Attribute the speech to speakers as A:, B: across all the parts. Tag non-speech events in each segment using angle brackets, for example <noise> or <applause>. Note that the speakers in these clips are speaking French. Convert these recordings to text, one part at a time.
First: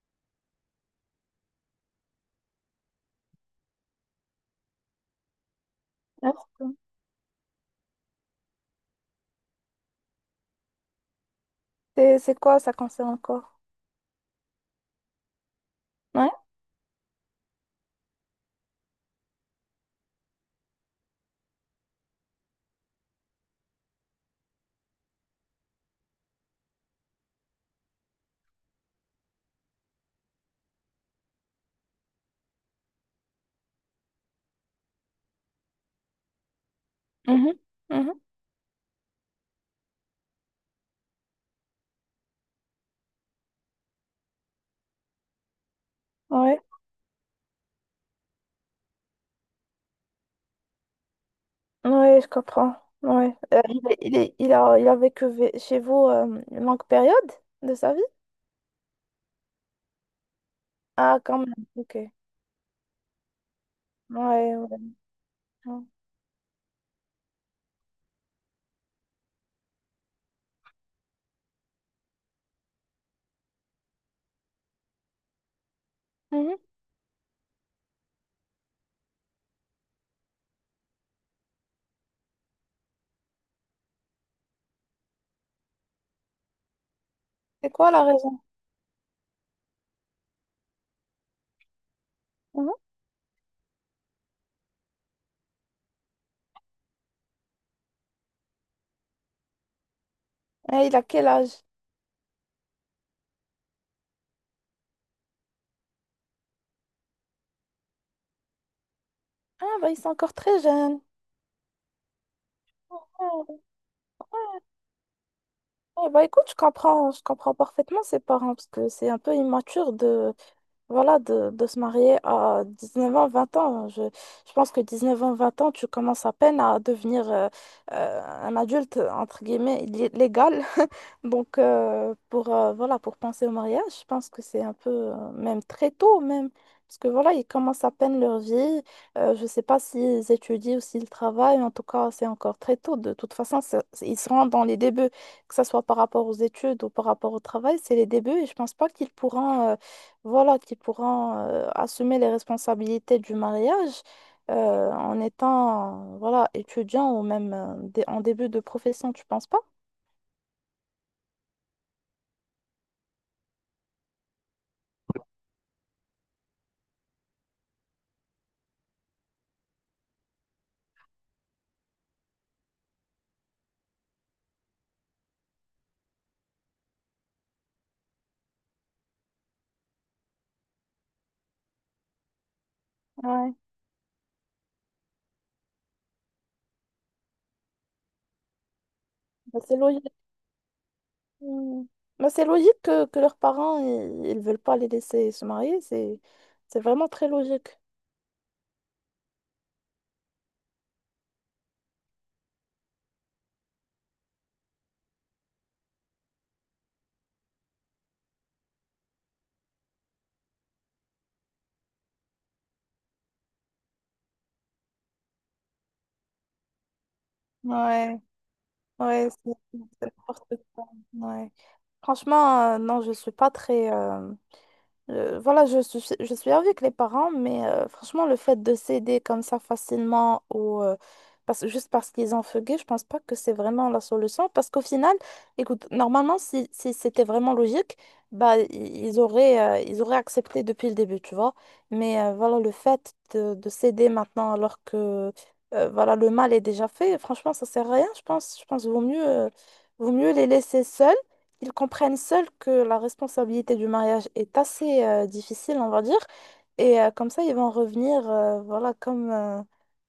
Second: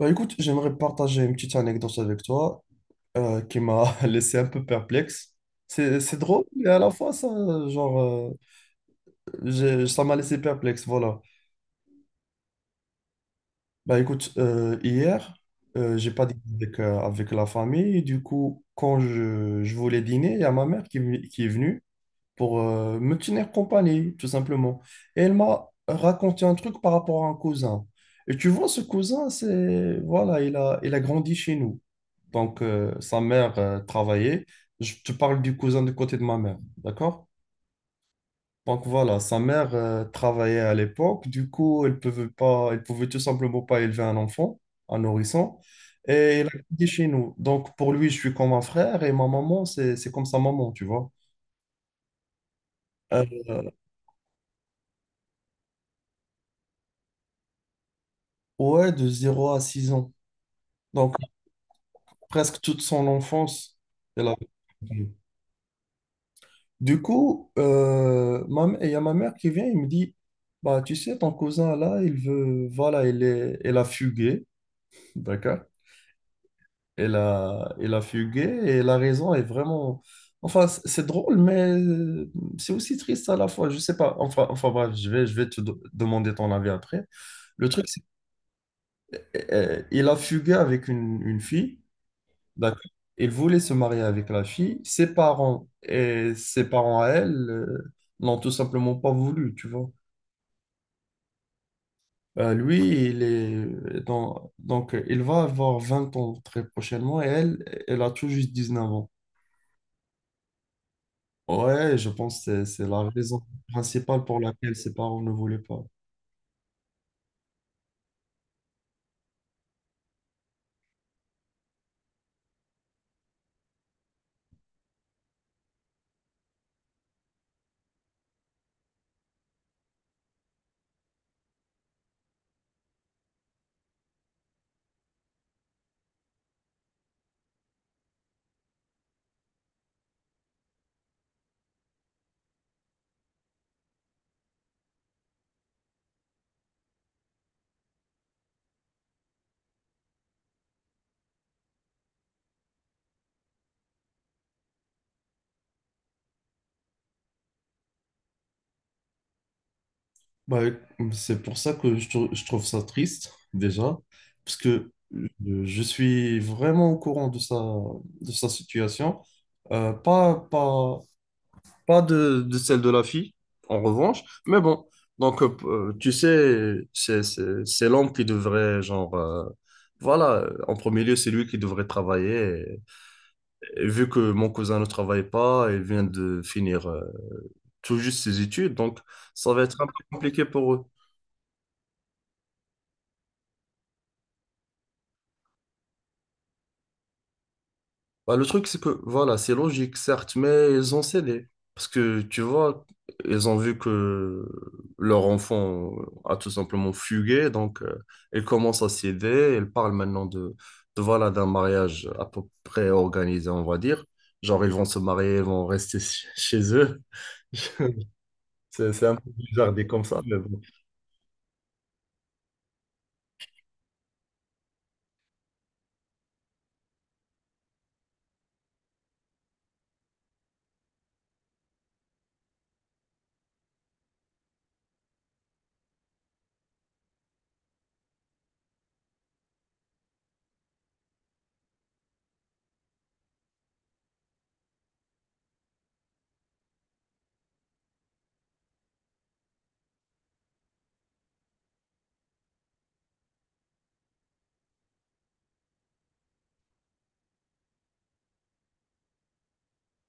A: Bah écoute, j'aimerais partager une petite anecdote avec toi qui m'a <laughs> laissé un peu perplexe. C'est
B: Ah.
A: drôle, mais à la fois, ça, genre, ça m'a laissé perplexe, voilà.
B: C'est quoi, ça concerne encore?
A: Bah écoute, hier, j'ai pas
B: Ouais.
A: dîné avec la famille. Du coup, quand je voulais dîner, il y a ma mère qui est venue pour me tenir compagnie, tout simplement. Et elle m'a raconté un truc par rapport à un cousin. Et tu vois, ce cousin, c'est, voilà, il a grandi chez nous. Donc, sa mère travaillait. Je te parle du cousin du côté de ma mère, d'accord?
B: Mhm. Mhm.
A: Donc voilà, sa mère travaillait à l'époque. Du coup, elle pouvait tout simplement pas élever un enfant, un nourrisson. Et elle a
B: Ouais.
A: grandi chez nous. Donc pour lui, je suis comme un frère et ma maman, c'est comme sa maman, tu vois.
B: Ouais, je comprends.
A: Euh,
B: Ouais. Il a vécu chez vous une longue période de sa vie?
A: ouais, de 0 à 6 ans. Donc
B: Ah, quand même. Ok. Ouais,
A: presque toute son enfance, elle a.
B: ouais. Ouais.
A: Du coup, il y a ma mère qui vient, il me dit, bah, tu sais, ton cousin là, voilà, elle a fugué, d'accord?
B: Mhm.
A: Elle a fugué et la raison est vraiment, enfin, c'est drôle, mais c'est aussi triste à la fois, je sais pas, enfin, bref, je vais te demander ton avis après. Le
B: C'est
A: truc,
B: quoi
A: c'est
B: la raison?
A: qu'il a fugué avec une fille.
B: Mhm.
A: D'accord. Il voulait se marier avec la fille. Ses parents et ses parents à elle n'ont tout simplement pas voulu, tu vois.
B: Et il a quel âge?
A: Lui, il est dans. Donc il va avoir 20 ans très prochainement et elle a tout juste 19 ans.
B: Ah, bah, ils sont encore très jeunes.
A: Ouais, je pense que c'est la raison
B: Ouais,
A: principale pour laquelle ses parents ne voulaient pas.
B: ouais, bah écoute, je comprends parfaitement ses parents parce que c'est un peu immature de. Voilà, de se marier à 19 ans, 20 ans. Je pense que 19 ans, 20 ans, tu commences à peine à devenir un adulte, entre guillemets, légal. <laughs> Donc, voilà, pour penser au mariage, je pense que c'est un peu, même très tôt, même. Parce que voilà, ils commencent à peine leur vie. Je ne sais pas s'ils étudient ou s'ils travaillent. En tout cas, c'est encore très tôt. De toute façon, ils seront dans les débuts, que ce soit par rapport aux études ou par rapport au travail, c'est les débuts. Et je pense pas qu'ils pourront, voilà, qui pourront assumer les responsabilités du mariage en étant voilà, étudiant ou même en début de profession, tu penses pas?
A: Bah, c'est pour ça que je trouve ça triste, déjà, parce que je suis vraiment au courant de sa situation. Euh, pas, pas, Pas de celle de la fille, en revanche. Mais bon, donc, tu sais, c'est l'homme qui devrait, genre, voilà, en premier lieu, c'est lui qui devrait travailler.
B: Ouais.
A: Et vu que mon cousin ne travaille pas et vient de finir tout juste ses études, donc ça
B: Bah,
A: va
B: c'est
A: être un peu
B: logique.
A: compliqué pour eux.
B: Hmm. Bah, c'est logique que leurs parents, ils veulent pas les laisser se marier, c'est vraiment très logique.
A: Bah, le truc, c'est que, voilà, c'est logique, certes, mais ils ont cédé. Parce que, tu vois, ils ont vu que leur enfant a tout simplement fugué, donc ils commencent à céder. Ils parlent maintenant voilà, d'un mariage à peu près organisé, on va dire. Genre, ils vont se marier, ils vont rester <laughs> chez eux. <laughs>
B: Ouais,
A: C'est un peu
B: ouais, c'est
A: bizarre dit comme
B: c'est
A: ça, mais
B: n'importe
A: bon.
B: quoi. Ouais. Franchement, non, je suis pas très, voilà, je suis avec les parents, mais franchement, le fait de céder comme ça facilement ou juste parce qu'ils ont fugué, je pense pas que c'est vraiment la solution. Parce qu'au final, écoute, normalement, si c'était vraiment logique, bah, ils auraient accepté depuis le début, tu vois. Mais voilà, le fait de céder maintenant alors que voilà, le mal est déjà fait, franchement, ça sert à rien, je pense. Je pense qu'il vaut mieux les laisser seuls. Ils comprennent seuls que la responsabilité du mariage est assez difficile, on va dire. Et comme ça, voilà,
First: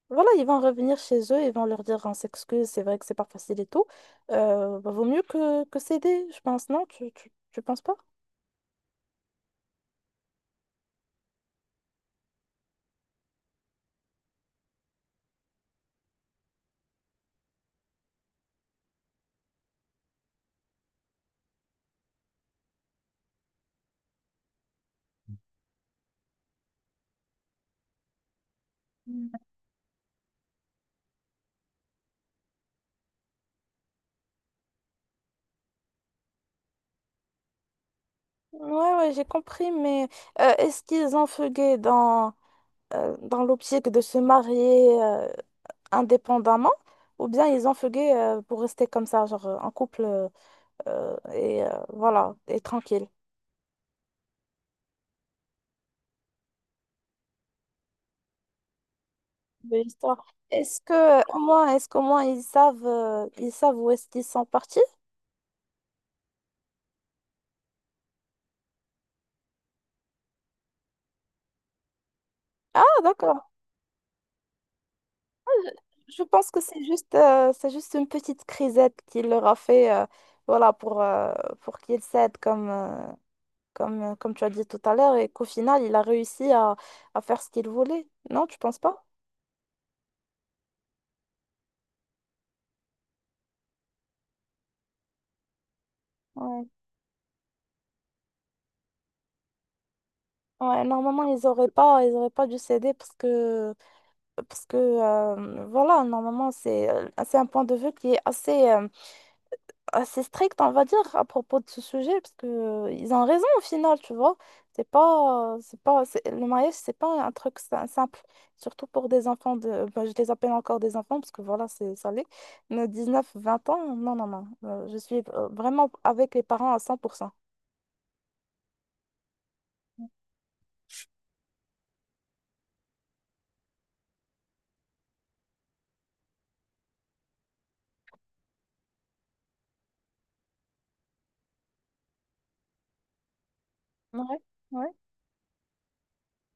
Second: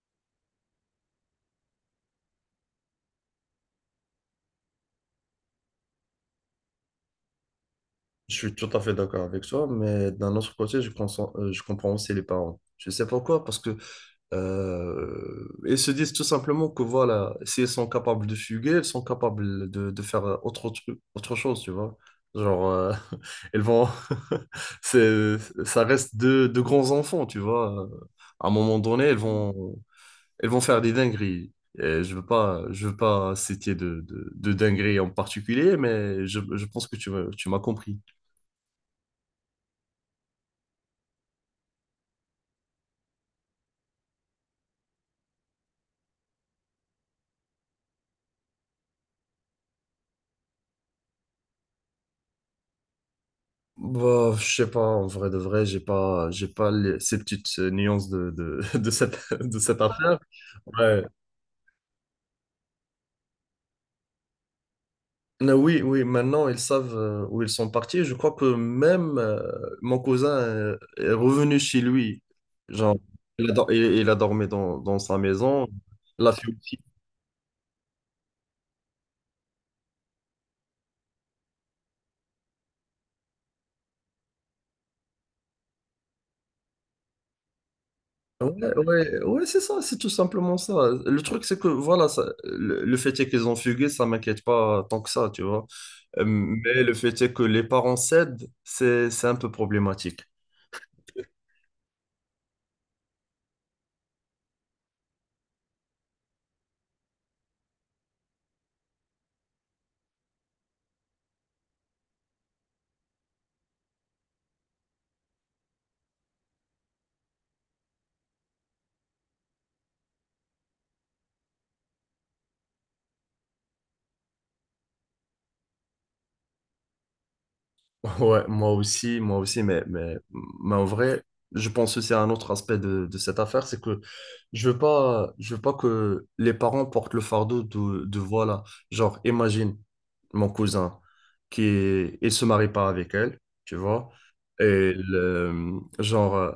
B: voilà, ils vont revenir chez eux, ils vont leur dire, on s'excuse, c'est vrai que c'est pas facile et tout. Bah, vaut mieux que céder, je pense, non? Tu penses pas?
A: Je suis tout à fait d'accord avec toi, mais d'un autre côté, je pense, je comprends aussi les parents. Je sais pourquoi, parce que ils se disent tout simplement que voilà, si elles sont capables de fuguer, elles sont capables de faire autre truc, autre chose, tu vois. Genre, <laughs> elles vont. <laughs> c'est, ça reste de grands enfants, tu vois. À un moment donné, elles vont faire des dingueries. Et je veux pas citer de dingueries en particulier, mais je pense que tu m'as compris.
B: Ouais, ouais, j'ai compris, mais est-ce qu'ils ont fugué dans l'optique de se marier indépendamment ou bien ils ont fugué pour rester comme ça, genre en couple? Voilà, et tranquille
A: Bah, je sais pas, en vrai de vrai, j'ai pas ces petites nuances <laughs> de cette, de
B: de
A: cette affaire.
B: l'histoire. Est-ce
A: Ouais.
B: que au moins, est-ce qu'au moins ils savent où est-ce qu'ils sont partis?
A: Mais oui, oui, maintenant ils savent où ils sont partis. Je crois que même mon cousin est revenu chez lui. Genre,
B: Ah, d'accord.
A: il a dormi dans sa
B: Ah,
A: maison.
B: je
A: La
B: pense
A: fille
B: que c'est juste une petite crisette qu'il leur a fait, voilà, pour qu'ils cèdent comme tu as dit tout à l'heure, et qu'au final, il a réussi à faire ce qu'il voulait. Non, tu
A: Ouais,
B: penses pas?
A: ouais, ouais, c'est ça, c'est tout simplement ça. Le truc, c'est que voilà, le fait est qu'ils ont fugué, ça m'inquiète pas tant que ça, tu vois.
B: Ouais.
A: Mais le fait est que les parents cèdent, c'est un peu problématique.
B: Ouais, normalement, ils auraient pas dû céder parce que voilà, normalement, c'est un point de vue qui est assez strict, on va dire, à propos de ce sujet, parce que ils ont raison au final, tu vois. C'est pas, c'est pas, c'est- Le mariage, c'est pas un truc simple, surtout pour des enfants ben, je les appelle encore des enfants, parce que voilà, c'est ça l'est, mais 19, 20 ans, non, non, non. Je suis vraiment avec les parents à 100%.
A: Ouais, moi aussi, mais en vrai, je pense aussi à un autre aspect de cette affaire, c'est que je veux pas que les parents portent le fardeau de voilà, genre, imagine mon cousin il se marie pas avec elle, tu vois,
B: Ouais, ouais,
A: et le- genre,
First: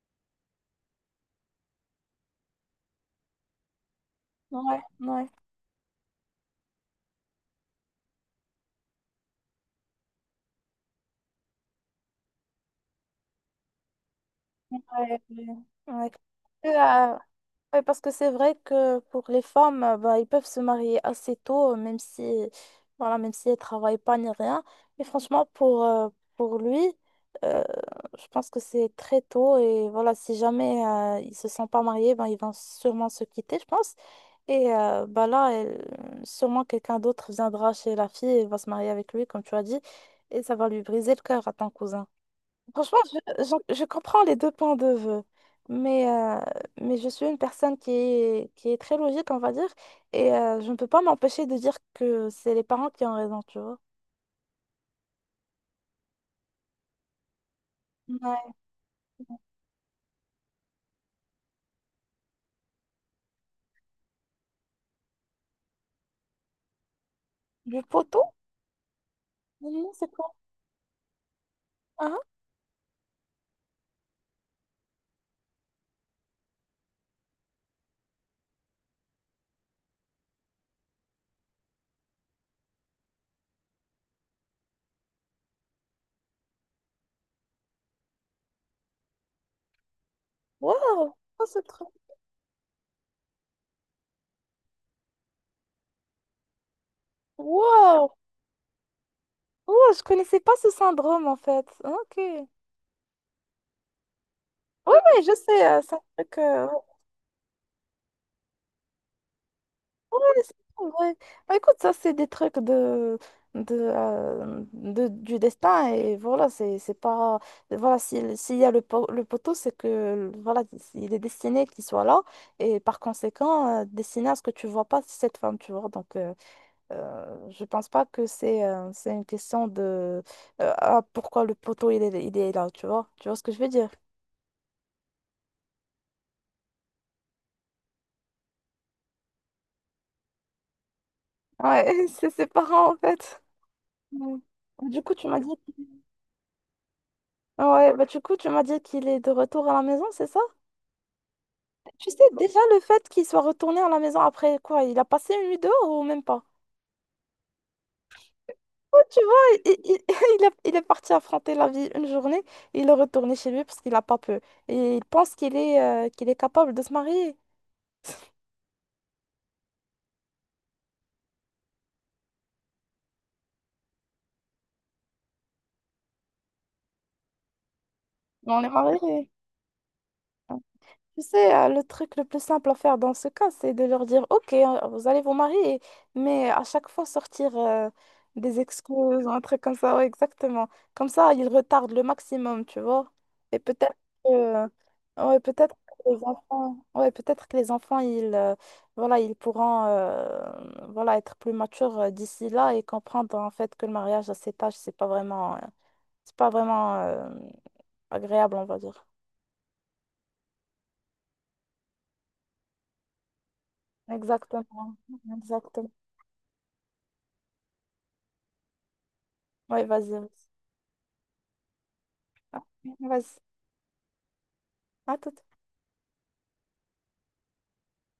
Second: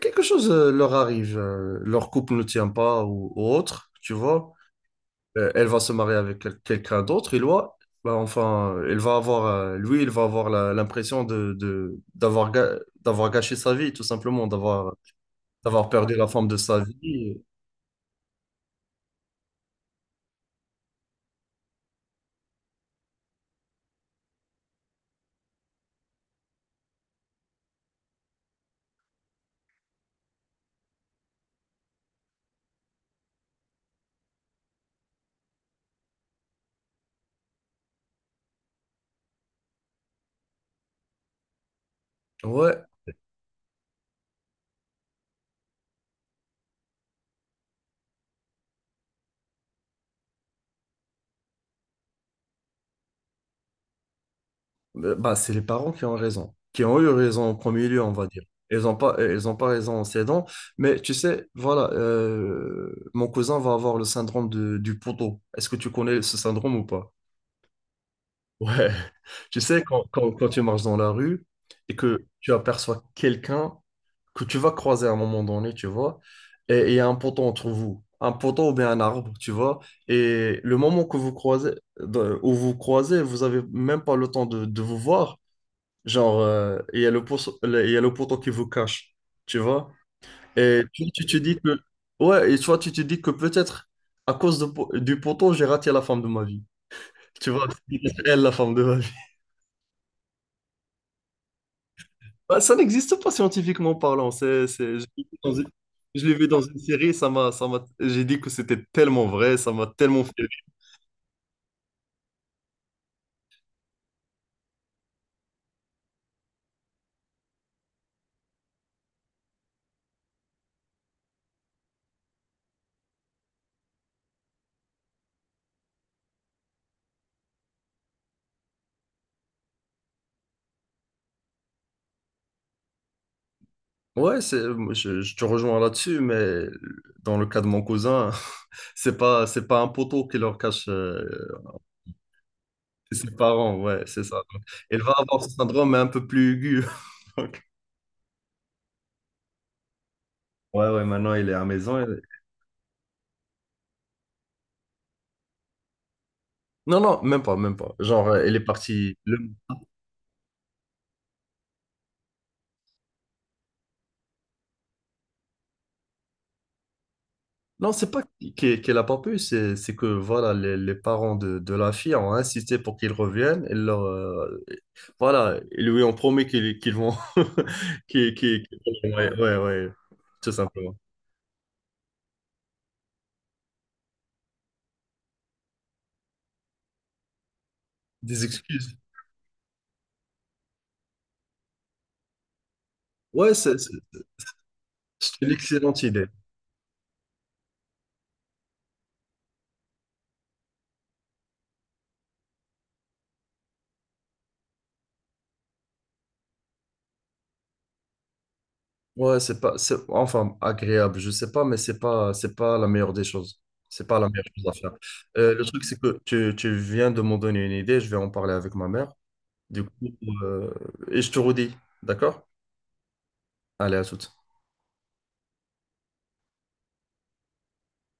A: quelque chose leur arrive, leur couple ne tient pas ou autre, tu vois,
B: ouais, ouais,
A: elle va se marier avec quelqu'un d'autre, et loi, bah, enfin, elle va avoir, lui, il va avoir l'impression d'avoir gâché sa vie, tout simplement,
B: ouais,
A: d'avoir,
B: ouais.
A: d'avoir
B: Ouais.
A: perdu la forme de sa
B: Euh,
A: vie.
B: Oui, parce que c'est vrai que pour les femmes, bah, ils peuvent se marier assez tôt, même si, voilà, même si elles travaillent pas ni rien. Mais franchement, pour lui, euh, je pense que c'est très tôt. Et voilà, si jamais ils se sont pas mariés, ben, ils vont sûrement se quitter, je pense. Et bah, là, sûrement quelqu'un d'autre viendra chez la fille et va se marier avec lui, comme tu as dit. Et ça va lui briser le cœur à ton cousin.
A: Ouais,
B: Franchement, je comprends les deux points de vue, mais, euh, mais je suis une personne qui est très logique, on va dire, et je ne peux pas m'empêcher de dire que c'est les parents qui ont raison, tu vois.
A: Bah, c'est les parents qui ont raison, qui ont eu raison en premier lieu, on va dire.
B: Ouais.
A: Ils ont pas raison en s'aidant, mais tu sais, voilà, mon cousin va avoir le syndrome du poteau. Est-ce que tu connais ce syndrome ou pas?
B: Du poteau?
A: Ouais. Tu sais,
B: Non,
A: quand,
B: c'est
A: quand-
B: quoi?
A: quand tu marches dans la rue et
B: Hein?
A: que tu aperçois quelqu'un que tu vas croiser à un moment donné, tu vois, et il y a un poteau entre vous, un poteau ou bien un arbre, tu vois, et le moment que vous croisez, où vous croisez, vous avez même pas le temps de vous voir, genre, il y a le poteau, il y a le poteau qui vous cache, tu vois, et tu,
B: Waouh!
A: tu te
B: Oh,
A: dis
B: ce
A: que,
B: truc.
A: ouais, et toi, tu te dis que peut-être à cause du poteau, j'ai raté la femme de ma vie, tu vois,
B: Waouh!
A: <laughs> elle la femme de ma vie.
B: Waouh, je connaissais pas ce syndrome, en fait. Ok. Oui,
A: Bah, ça n'existe pas scientifiquement parlant. C'est, c'est- je l'ai
B: oui, je
A: vu dans une,
B: sais, c'est un
A: je l'ai vu dans une
B: truc...
A: série, ça m'a, j'ai dit que c'était tellement vrai, ça m'a tellement fait rire.
B: Ouais. Bah, écoute, ça, c'est des trucs du destin. Et voilà, c'est pas. Voilà, s'il y a le poteau, c'est que voilà, il est destiné qu'il soit là. Et par conséquent, destiné à ce que tu vois pas cette femme, tu vois. Donc, je pense pas que c'est une question de. Ah, pourquoi le poteau, il est là, tu vois. Tu vois ce que je veux dire?
A: Ouais, moi, je te rejoins là-dessus, mais dans le cas de mon cousin, <laughs> c'est pas un poteau qui leur cache
B: Ouais, <laughs> c'est ses parents, en
A: ses
B: fait.
A: parents, ouais, c'est ça.
B: Ouais.
A: Donc, elle
B: Du
A: va
B: coup, tu m'as
A: avoir
B: dit.
A: ce syndrome mais un peu plus aigu. <laughs> Donc,
B: Ouais, bah du coup, tu m'as dit qu'il est de retour à la maison, c'est ça?
A: ouais, ouais, maintenant il est à la maison.
B: Tu sais,
A: Elle
B: déjà le fait qu'il soit retourné à la maison après quoi? Il a passé une nuit dehors ou même pas?
A: Non, non, même pas, même pas. Genre, elle est
B: Oh,
A: partie.
B: tu vois,
A: Le
B: <laughs> il est parti affronter la vie une journée, il est retourné chez lui parce qu'il a pas peur. Et il pense qu'il est capable de se marier.
A: Non, c'est pas qu'elle a pas pu, c'est que voilà, les parents de la fille ont insisté pour qu'ils reviennent. Et voilà, ils lui ont promis qu'ils vont. <laughs>
B: Mais on est mariés.
A: Ouais, ouais, ouais, tout simplement.
B: Tu sais, le truc le plus simple à faire dans ce cas, c'est de leur dire, OK, vous allez vous marier, mais à chaque fois sortir
A: Des
B: des
A: excuses.
B: excuses ou un truc comme ça, ouais, exactement. Comme ça, ils retardent le maximum, tu vois.
A: Ouais,
B: Et que,
A: c'est
B: ouais,
A: une
B: peut-être
A: excellente
B: que les
A: idée.
B: enfants, ouais, peut-être que les enfants, ils, voilà, ils pourront, voilà, être plus matures d'ici là et comprendre en fait que le mariage à cet âge, c'est pas vraiment agréable, on va dire.
A: Ouais, c'est pas, c'est enfin agréable, je sais pas, mais c'est pas la meilleure des choses. C'est pas la meilleure chose à faire.
B: Exactement,
A: Le truc,
B: exactement.
A: c'est que tu viens de m'en donner une idée, je vais en parler avec ma mère. Du
B: Ouais,
A: coup,
B: vas-y. Vas-y.
A: euh, et je te redis, d'accord?
B: Ah, vas-y.
A: Allez, à toutes.
B: À toute.